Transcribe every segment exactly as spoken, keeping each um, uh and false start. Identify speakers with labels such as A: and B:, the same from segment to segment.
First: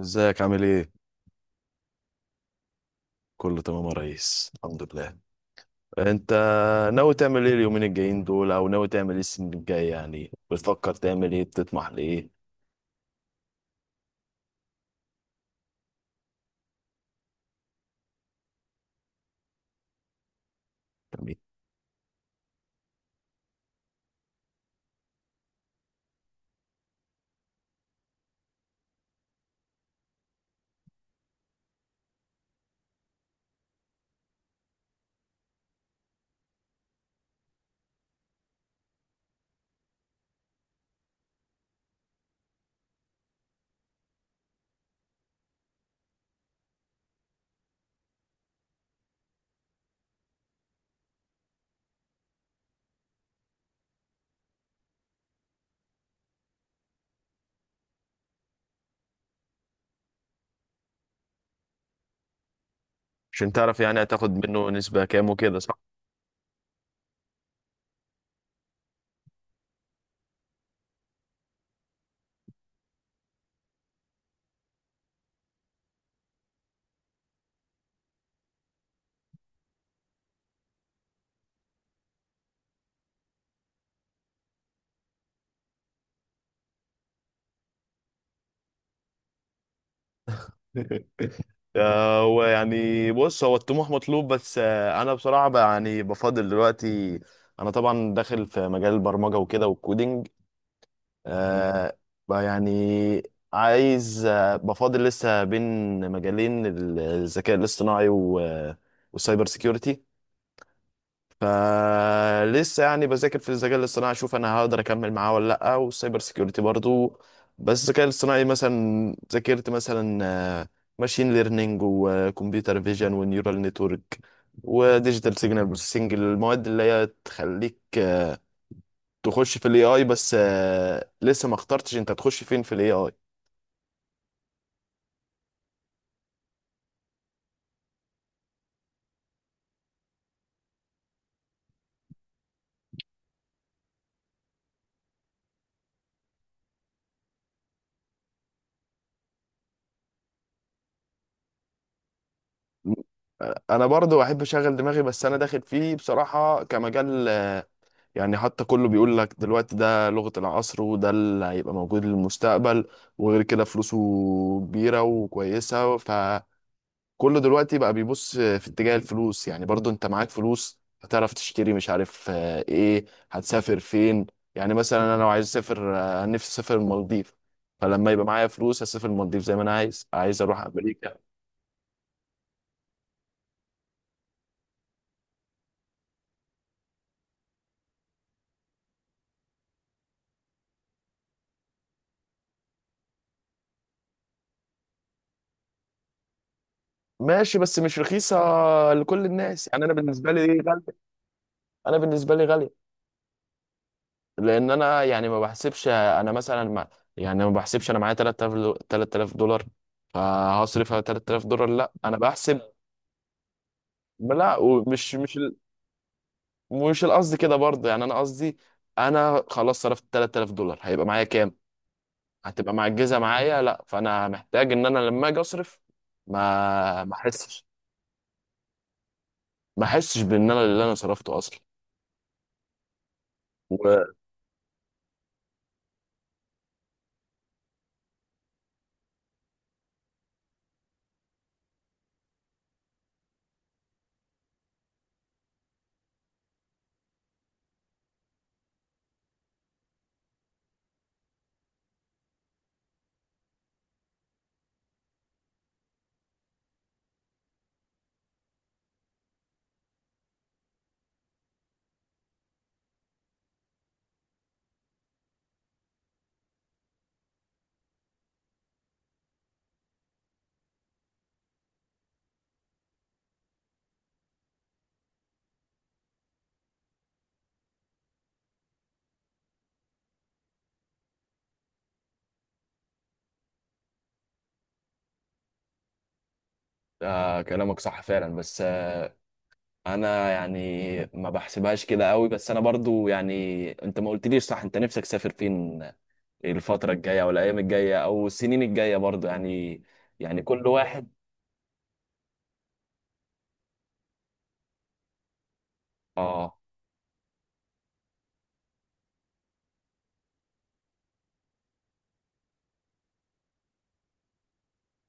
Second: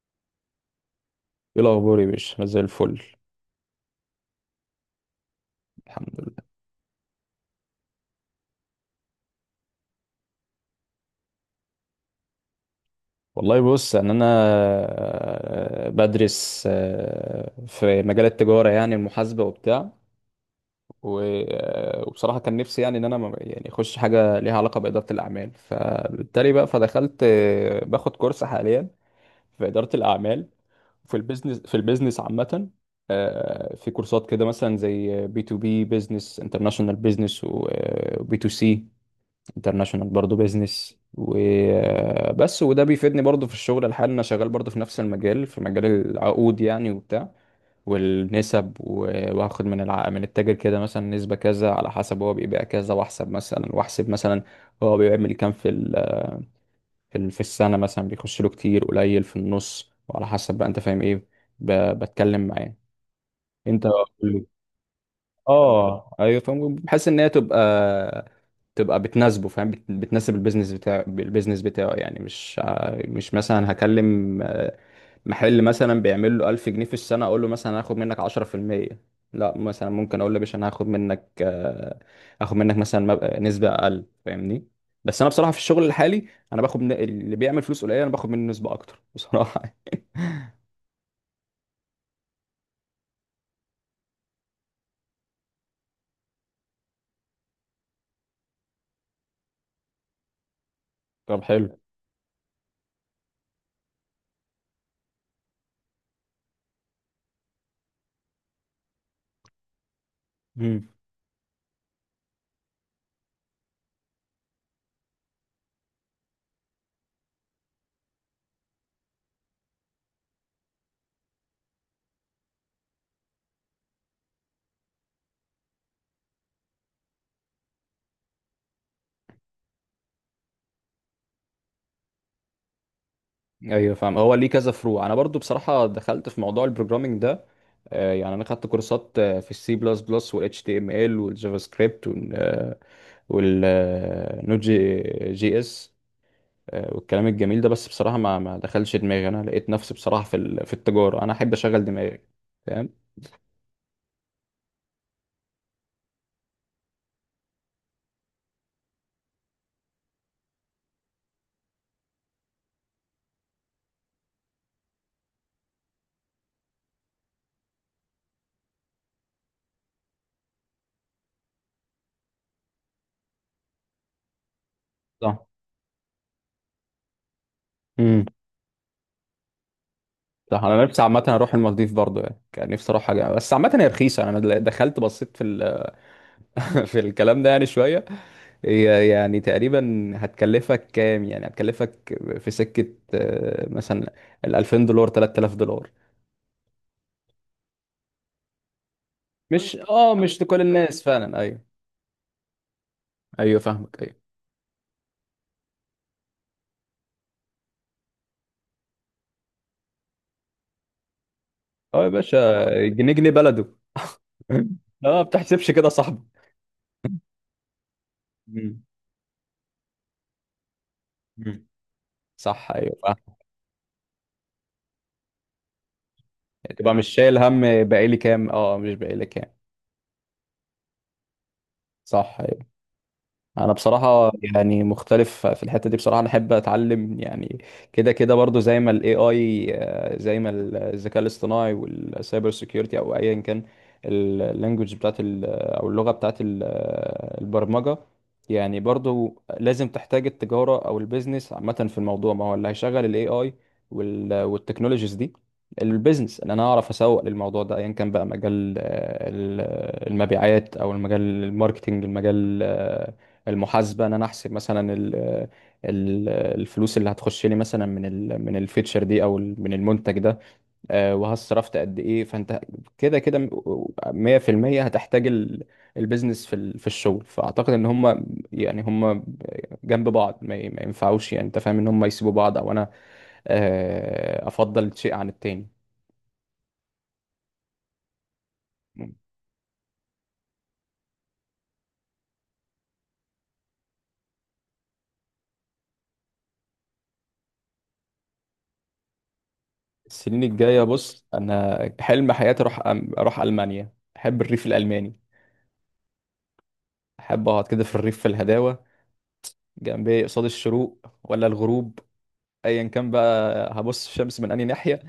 A: ازيك؟ عامل ايه؟
B: ايه الاخبار يا باشا، انا زي الفل.
A: كله تمام يا ريس، الحمد لله.
B: الحمد
A: انت
B: لله.
A: ناوي تعمل ايه اليومين الجايين دول، او ناوي تعمل ايه السنة الجاية؟ يعني بتفكر تعمل ايه، بتطمح لايه؟
B: والله بص، ان انا آه، بدرس آه، في مجال التجاره، يعني المحاسبه وبتاع. و-
A: تمام.
B: آه، وبصراحه كان نفسي يعني ان انا ما- يعني اخش حاجه ليها علاقه باداره الاعمال، فبالتالي بقى فدخلت آه، باخد كورس حاليا في اداره الاعمال. في البيزنس، في البيزنس عامة. آه، في كورسات كده مثلا زي بي تو بي بيزنس، انترناشونال بيزنس، وبي تو سي انترناشونال برضه بيزنس وبس. وده بيفيدني برضه في الشغل الحالي، انا شغال برضه في نفس المجال، في مجال العقود يعني وبتاع، والنسب. و- وهاخد من الع... من التاجر كده مثلا نسبة كذا، على حسب هو بيبيع كذا. واحسب مثلا، واحسب مثلا هو بيعمل كام في ال... في ال- في السنة، مثلا بيخش له كتير قليل في النص، وعلى حسب بقى انت فاهم ايه. ب... بتكلم معاه.
A: عشان تعرف
B: انت
A: يعني
B: قول لي.
A: هتاخد منه نسبة كام وكده، صح؟
B: اه ايوه، فاهم. بحيث ان هي تبقى، تبقى بتناسبه، فاهم، بت- بتناسب البيزنس بتاعه. البيزنس بتاعه يعني مش ع- مش مثلا هكلم آه، محل مثلا بيعمل له ألف جنيه في السنة، اقول له مثلا هاخد منك عشرة في المية. لا مثلا ممكن اقول له يا باشا، انا هاخد منك آه، هاخد منك مثلا مب- نسبة اقل، فاهمني. بس انا بصراحة في الشغل الحالي، انا باخد من اللي بيعمل فلوس قليلة انا باخد منه نسبة اكتر بصراحة.
A: آه، هو يعني بص، هو الطموح مطلوب، بس آه، انا بصراحة بقى يعني بفضل دلوقتي. انا طبعا داخل في مجال البرمجة وكده والكودينج.
B: طب حلو.
A: آه. بقى يعني عايز آه، بفاضل لسه بين مجالين ال- الذكاء الاصطناعي و- والسايبر سيكيورتي. فلسه يعني بذاكر في الذكاء الاصطناعي، اشوف انا هقدر اكمل معاه ولا لا، والسايبر سيكيورتي برضو. بس الذكاء الاصطناعي مثلا ذاكرت مثلا ماشين ليرنينج وكمبيوتر فيجن ونيورال نتورك وديجيتال سيجنال بروسيسنج، المواد اللي هي تخليك آه، تخش في الاي اي، بس آه، لسه ما اخترتش انت تخش فين في الاي اي.
B: ايوه فاهم، هو ليه كذا فروع. انا برضو بصراحه دخلت في موضوع البروجرامنج ده، آه، يعني انا خدت كورسات آه، في السي بلس بلس، والاتش تي ام ال، والجافا سكريبت، والنوت جي جي اس. آه، والكلام الجميل ده. بس بصراحه ما ما دخلش دماغي. انا لقيت نفسي بصراحه في ال- في التجاره، انا احب اشغل دماغي، فاهم.
A: انا برضو احب اشغل دماغي، بس انا داخل فيه بصراحة كمجال، آه، يعني حتى كله بيقول لك دلوقتي ده لغة العصر، وده اللي هيبقى موجود للمستقبل. وغير كده فلوسه كبيرة وكويسة. ف كله دلوقتي بقى بيبص في اتجاه الفلوس. يعني برضو انت معاك فلوس هتعرف تشتري، مش عارف آه، ايه، هتسافر فين. يعني مثلا انا لو
B: صح.
A: عايز اسافر، آه، نفسي اسافر المالديف. فلما
B: امم.
A: يبقى معايا فلوس هسافر المالديف زي ما انا عايز. عايز اروح
B: صح، انا نفسي
A: امريكا.
B: عامه اروح المالديف برضو، يعني كان نفسي اروح حاجه، بس عامه هي رخيصه. انا دخلت بصيت في ال في الكلام ده يعني شوية. هي يعني تقريبا هتكلفك كام؟ يعني هتكلفك في سكة آه، مثلا ال ألفين دولار، تلت تلاف دولار.
A: ماشي، بس مش رخيصة لكل الناس.
B: مش،
A: يعني انا
B: اه
A: بالنسبة
B: مش
A: لي
B: لكل
A: غالية.
B: الناس فعلا، ايوه.
A: انا بالنسبة لي غالية
B: ايوه فاهمك ايوه.
A: لان انا يعني ما بحسبش. انا مثلا ما يعني ما بحسبش انا معايا تلت تلاف دو- تلت تلاف دولار فهصرف على تلت تلاف دولار، لا
B: اه يا
A: انا
B: باشا،
A: بحسب.
B: جنيه جنيه بلده.
A: لا،
B: اه،
A: ومش
B: ما
A: مش
B: بتحسبش كده يا صاحبي.
A: مش القصد كده برضه، يعني انا قصدي
B: مم.
A: انا خلاص صرفت تلت تلاف دولار، هيبقى معايا كام؟
B: مم. صح،
A: هتبقى
B: ايوه
A: معجزه
B: فاهم.
A: معايا. لا، فانا محتاج ان انا لما اجي اصرف
B: تبقى
A: ما
B: مش
A: ما
B: شايل هم
A: احسش
B: بقالي كام، اه مش بقالي كام.
A: ما احسش بان انا اللي انا صرفته اصلا.
B: صح، أيوه. انا
A: و...
B: بصراحه يعني مختلف في الحته دي، بصراحه انا احب اتعلم يعني كده كده برضو. زي ما الاي اي، زي ما الذكاء الاصطناعي والسايبر سيكيورتي، او ايا كان اللانجوج بتاعت ال- او اللغه بتاعت ال- البرمجه. يعني برضو لازم تحتاج التجاره او البيزنس عامه في الموضوع، ما هو اللي هيشغل الاي اي والتكنولوجيز دي البيزنس. ان انا اعرف اسوق للموضوع ده، ايا كان بقى مجال آه، ال- المبيعات، او المجال الماركتينج، المجال المحاسبه، ان انا احسب مثلا ال ال الفلوس اللي هتخش لي مثلا من ال من الفيتشر دي او ال- من المنتج ده. آه، وها صرفت قد ايه. فانت كده كده م- مية في المية هتحتاج ال- البيزنس في ال- في الشغل. فاعتقد ان هم يعني هم جنب بعض ما ي- ما ينفعوش، يعني انت فاهم ان هم يسيبوا بعض، او انا آه، افضل شيء عن التاني.
A: آه، كلامك صح فعلا، بس آه انا يعني ما بحسبهاش كده قوي. بس انا برضو يعني، انت ما قلتليش، صح، انت نفسك تسافر فين الفتره الجايه، او الايام الجايه او السنين الجايه برضو يعني؟
B: السنين
A: يعني كل
B: الجايه
A: واحد.
B: بص، انا حلم حياتي اروح أم- اروح المانيا. احب الريف الالماني،
A: اه.
B: احب اقعد كده في الريف، في الهداوه، جنب ايه، قصاد الشروق ولا الغروب، ايا كان بقى. هبص الشمس من انهي ناحيه،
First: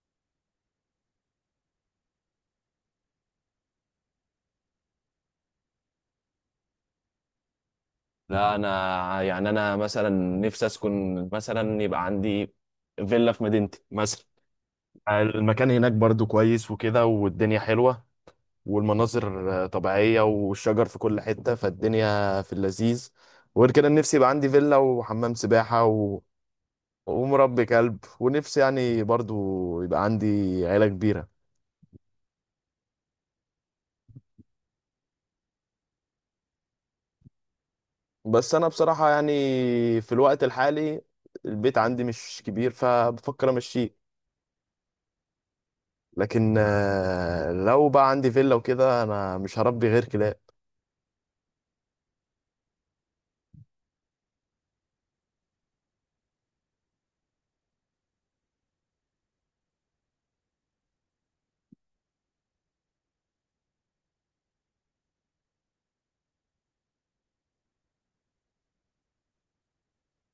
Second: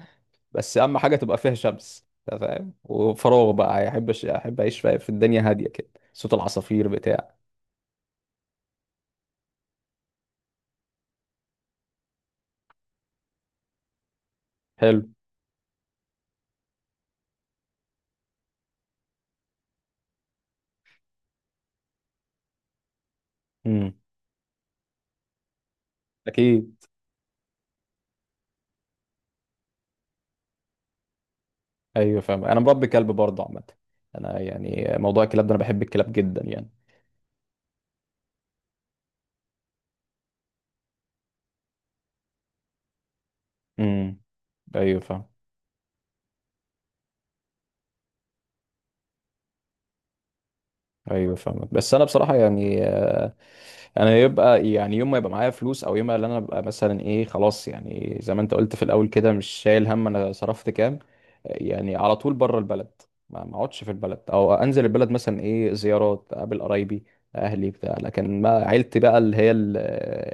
B: بس اهم حاجه تبقى فيها شمس، أنت فاهم، وفراغ بقى. يعني احب أش- احب اعيش في في الدنيا هاديه كده، صوت العصافير بتاع
A: لا انا يعني انا مثلا نفسي اسكن، مثلا يبقى عندي فيلا في مدينتي مثلا.
B: حلو.
A: المكان هناك برضو كويس وكده، والدنيا حلوة، والمناظر آه، طبيعية، والشجر في كل حتة، فالدنيا في اللذيذ. وغير كده
B: امم.
A: نفسي يبقى عندي فيلا وحمام سباحة و...
B: اكيد.
A: ومربي كلب، ونفسي يعني برضو يبقى عندي عيلة كبيرة.
B: ايوه فاهم، انا مربي كلب برضه عامه. انا يعني موضوع الكلاب ده، انا بحب الكلاب جدا يعني.
A: بس أنا بصراحة يعني في الوقت الحالي البيت عندي مش كبير فبفكر أمشيه.
B: امم. ايوه فاهم.
A: لكن آه، لو بقى عندي فيلا وكده انا مش هربي غير كلاب.
B: ايوه فاهمك. بس انا بصراحه يعني، انا يبقى يعني يوم ما يبقى معايا فلوس، او يوم ما اللي انا ابقى مثلا ايه خلاص، يعني زي ما انت قلت في الاول كده مش شايل هم انا صرفت كام، يعني على طول بره البلد. ما ما اقعدش في البلد، او انزل البلد مثلا ايه زيارات، اقابل قرايبي اهلي بتاع لكن ما عيلتي بقى اللي هي ال-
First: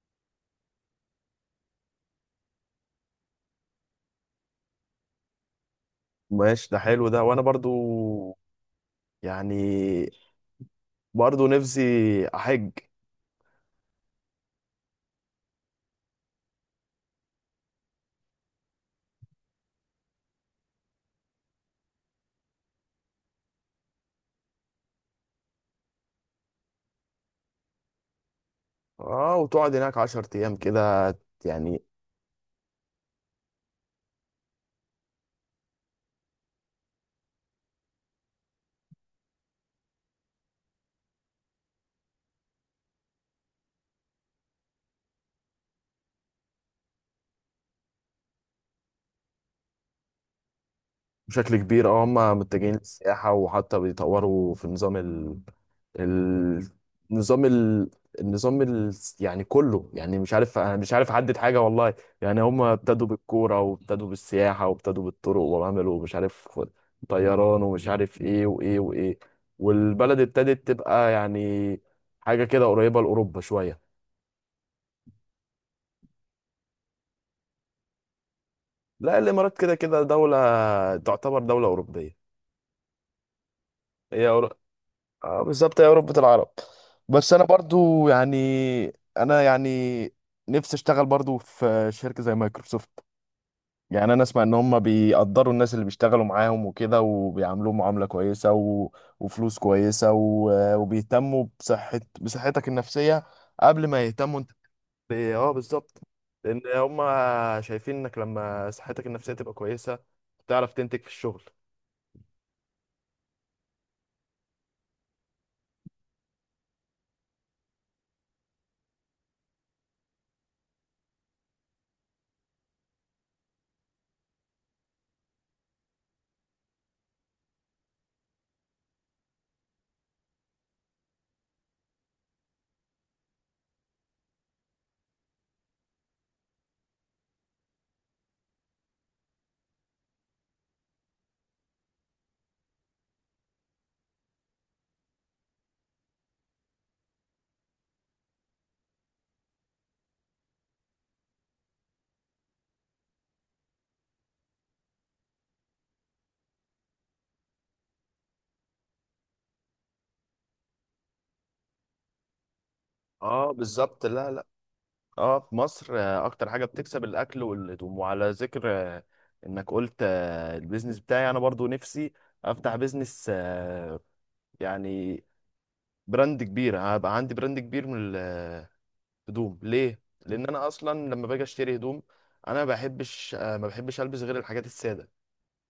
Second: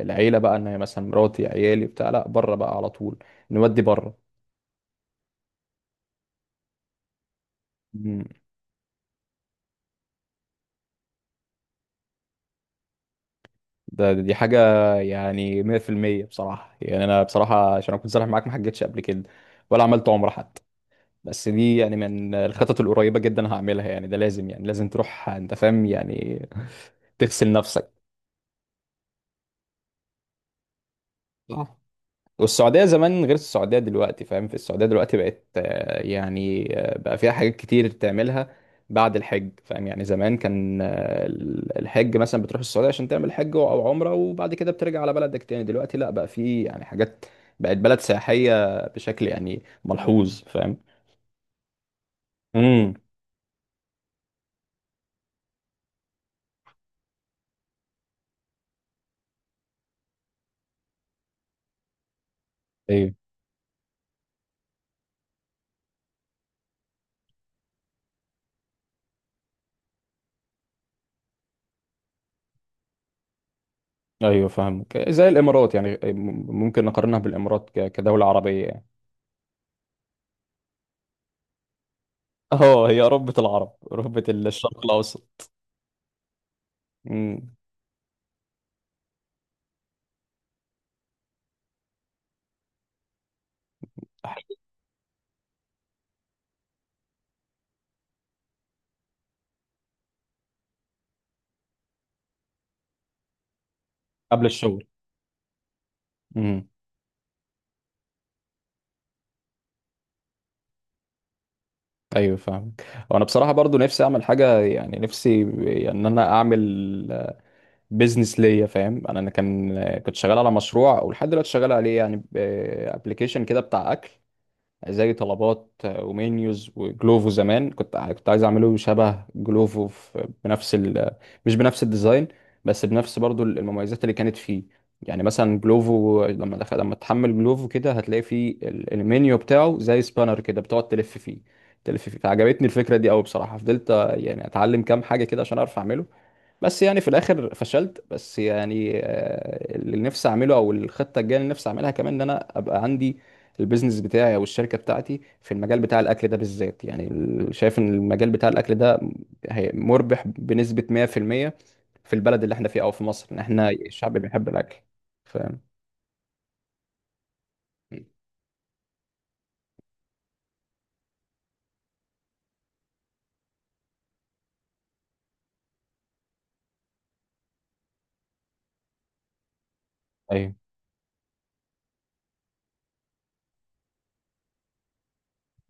B: العيله بقى، ان هي مثلا مراتي عيالي بتاع لا بره بقى على طول، نودي بره.
A: ماشي، ده حلو ده. وانا برضو
B: مم.
A: يعني برضو نفسي احج.
B: ده دي حاجه يعني مية في المية بصراحه. يعني انا بصراحه عشان اكون صريح معاك، ما حجتش قبل كده، ولا عملت عمره حتى. بس دي يعني من الخطط القريبة جدا هعملها، يعني ده لازم، يعني لازم تروح، انت فاهم يعني. تغسل نفسك.
A: اه، وتقعد هناك عشر ايام كده
B: صح.
A: يعني.
B: والسعودية زمان غير السعودية دلوقتي، فاهم. في السعودية دلوقتي بقت آه، يعني آه، بقى فيها حاجات كتير تعملها بعد الحج، فاهم. يعني زمان كان آه، الحج مثلا بتروح السعودية عشان تعمل حج أو عمرة، وبعد كده بترجع على بلدك تاني. دلوقتي لا، بقى في يعني حاجات، بقت بلد سياحية بشكل يعني ملحوظ، فاهم.
A: بشكل كبير، اه، هم متجهين
B: امم.
A: للسياحة، وحتى بيطوروا في نظام ال... ال... نظام ال... النظام ال... يعني كله، يعني مش عارف، انا مش عارف احدد حاجة والله. يعني هم ابتدوا بالكورة، وابتدوا بالسياحة، وابتدوا بالطرق، وعملوا مش عارف طيران، ومش عارف ايه وايه وايه. والبلد ابتدت تبقى يعني حاجة كده قريبة لأوروبا شوية.
B: ايوه فاهمك، زي الامارات يعني. ممكن نقارنها بالامارات ك- كدوله عربيه يعني.
A: لا، الإمارات كده كده دولة، تعتبر دولة أوروبية.
B: اه هي ربة العرب، ربة
A: هي
B: الشرق
A: آه،
B: الاوسط.
A: بالظبط، يا أوروبة العرب. بس أنا
B: امم.
A: برضو يعني، أنا يعني نفسي أشتغل برضو في شركة زي مايكروسوفت. يعني أنا أسمع إن هم بيقدروا الناس اللي بيشتغلوا معاهم وكده، وبيعاملوهم معاملة كويسة و... وفلوس كويسة و... وبيهتموا بصحة بصحتك النفسية قبل ما يهتموا
B: قبل
A: أنت.
B: الشغل.
A: ب- أه، بالظبط. لأن
B: امم.
A: هم شايفين إنك لما صحتك النفسية تبقى كويسة تعرف تنتج في الشغل.
B: ايوه فاهمك. وانا بصراحه برضو نفسي اعمل حاجه، يعني نفسي يعني ان انا اعمل بيزنس ليا، فاهم. انا أنا كان كنت شغال على مشروع، ولحد دلوقتي شغال عليه. يعني ابلكيشن كده بتاع اكل، زي طلبات آه، ومنيوز وجلوفو. زمان كنت كنت عايز اعمله شبه جلوفو في- بنفس ال... مش بنفس الديزاين، بس بنفس برضو المميزات اللي كانت فيه. يعني مثلا جلوفو لما دخل... لما تحمل جلوفو كده، هتلاقي فيه ال- المنيو بتاعه زي سبانر كده، بتقعد تلف فيه تلف فيه. فعجبتني الفكرة دي قوي بصراحة. فضلت آه، يعني اتعلم كام حاجة كده عشان اعرف اعمله، بس يعني في الاخر فشلت. بس يعني آه، اللي نفسي اعمله، او الخطه الجايه اللي نفسي اعملها كمان، ان انا ابقى عندي البيزنس بتاعي او الشركه بتاعتي في المجال بتاع الاكل ده بالذات. يعني ال- شايف ان المجال بتاع الاكل ده هي- مربح بنسبه مية في المية في المية، في البلد اللي احنا فيه او في مصر. ان
A: اه،
B: احنا
A: بالظبط.
B: الشعب
A: لا لا،
B: بيحب الاكل،
A: اه، في
B: فاهم.
A: مصر آه، اكتر حاجه بتكسب الاكل والهدوم. وعلى ذكر آه، انك قلت آه، البيزنس بتاعي، انا برضو نفسي افتح بيزنس، آه، يعني براند كبير، هبقى عندي براند كبير من الهدوم. ليه؟ لان
B: ايوه.
A: انا اصلا لما باجي اشتري هدوم انا ما بحبش، آه، ما بحبش البس غير الحاجات الساده.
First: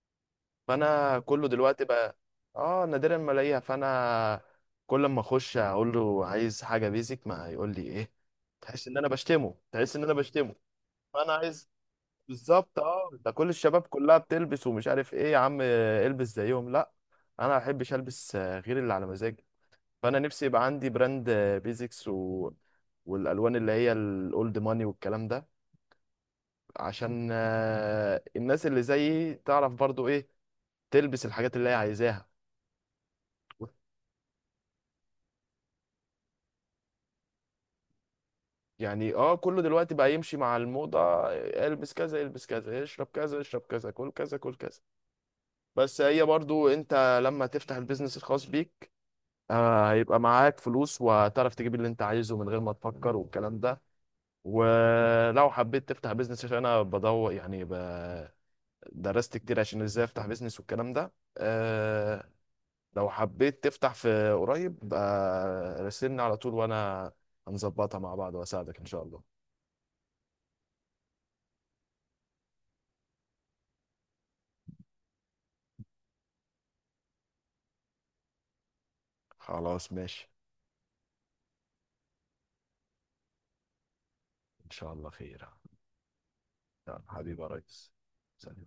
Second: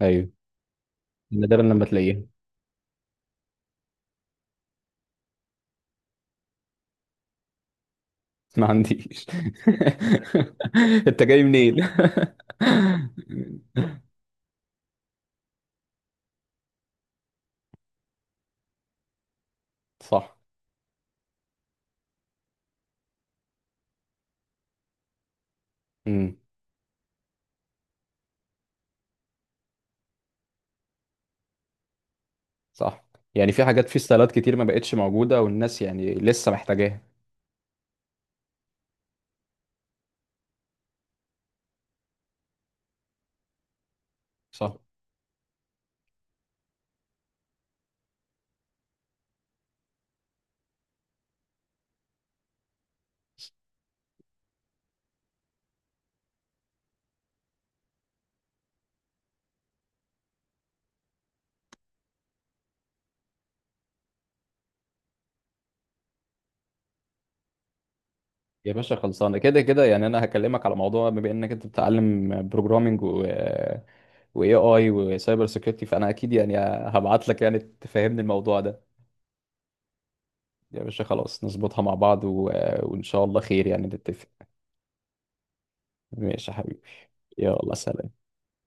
B: ايوه.
A: فانا كله
B: نادرا
A: دلوقتي
B: لما
A: بقى،
B: تلاقيها.
A: اه نادرا ما الاقيها. فانا كل ما اخش اقول له عايز حاجه بيزك، ما يقول لي ايه.
B: ما
A: تحس ان انا
B: عنديش.
A: بشتمه، تحس ان انا بشتمه.
B: انت
A: فانا
B: جاي
A: عايز،
B: منين؟
A: بالظبط. اه، ده كل الشباب كلها بتلبس ومش عارف ايه، يا عم آه، البس زيهم، لا، انا ما احبش البس، آه، غير اللي على مزاجي. فانا
B: صح.
A: نفسي يبقى عندي براند آه، بيزكس و... والالوان اللي هي الاولد ماني والكلام ده،
B: مم.
A: عشان آه، الناس اللي زيي تعرف برضو ايه، تلبس الحاجات اللي هي عايزاها.
B: صح. يعني في حاجات في ستايلات كتير ما بقتش موجودة، والناس يعني لسه محتاجاها.
A: يعني اه كله دلوقتي بقى يمشي مع الموضة، البس كذا البس كذا، اشرب كذا اشرب كذا، كل كذا كل
B: صح.
A: كذا. بس هي برضو انت لما تفتح البيزنس الخاص بيك، آه، هيبقى معاك فلوس وهتعرف تجيب اللي انت عايزه من غير ما تفكر والكلام ده. ولو حبيت تفتح بيزنس، عشان انا بدور يعني ب... درست كتير عشان ازاي افتح بيزنس والكلام ده، أه، لو حبيت تفتح في قريب آه، راسلني على طول، وانا هنظبطها مع بعض
B: يا
A: واساعدك ان
B: باشا
A: شاء الله.
B: خلصانة، كده كده يعني. أنا هكلمك على موضوع، بما إنك أنت بتتعلم بروجرامينج و وإي آي وسايبر سيكيورتي، فأنا أكيد يعني هبعت لك يعني تفهمني الموضوع ده.
A: خلاص، ماشي.
B: يا باشا خلاص، نظبطها مع بعض و... وإن شاء الله خير، يعني نتفق.
A: ان شاء الله خير.
B: ماشي يا حبيبي.
A: يلا حبيبي يا
B: يلا
A: ريس.
B: سلام.
A: سلام.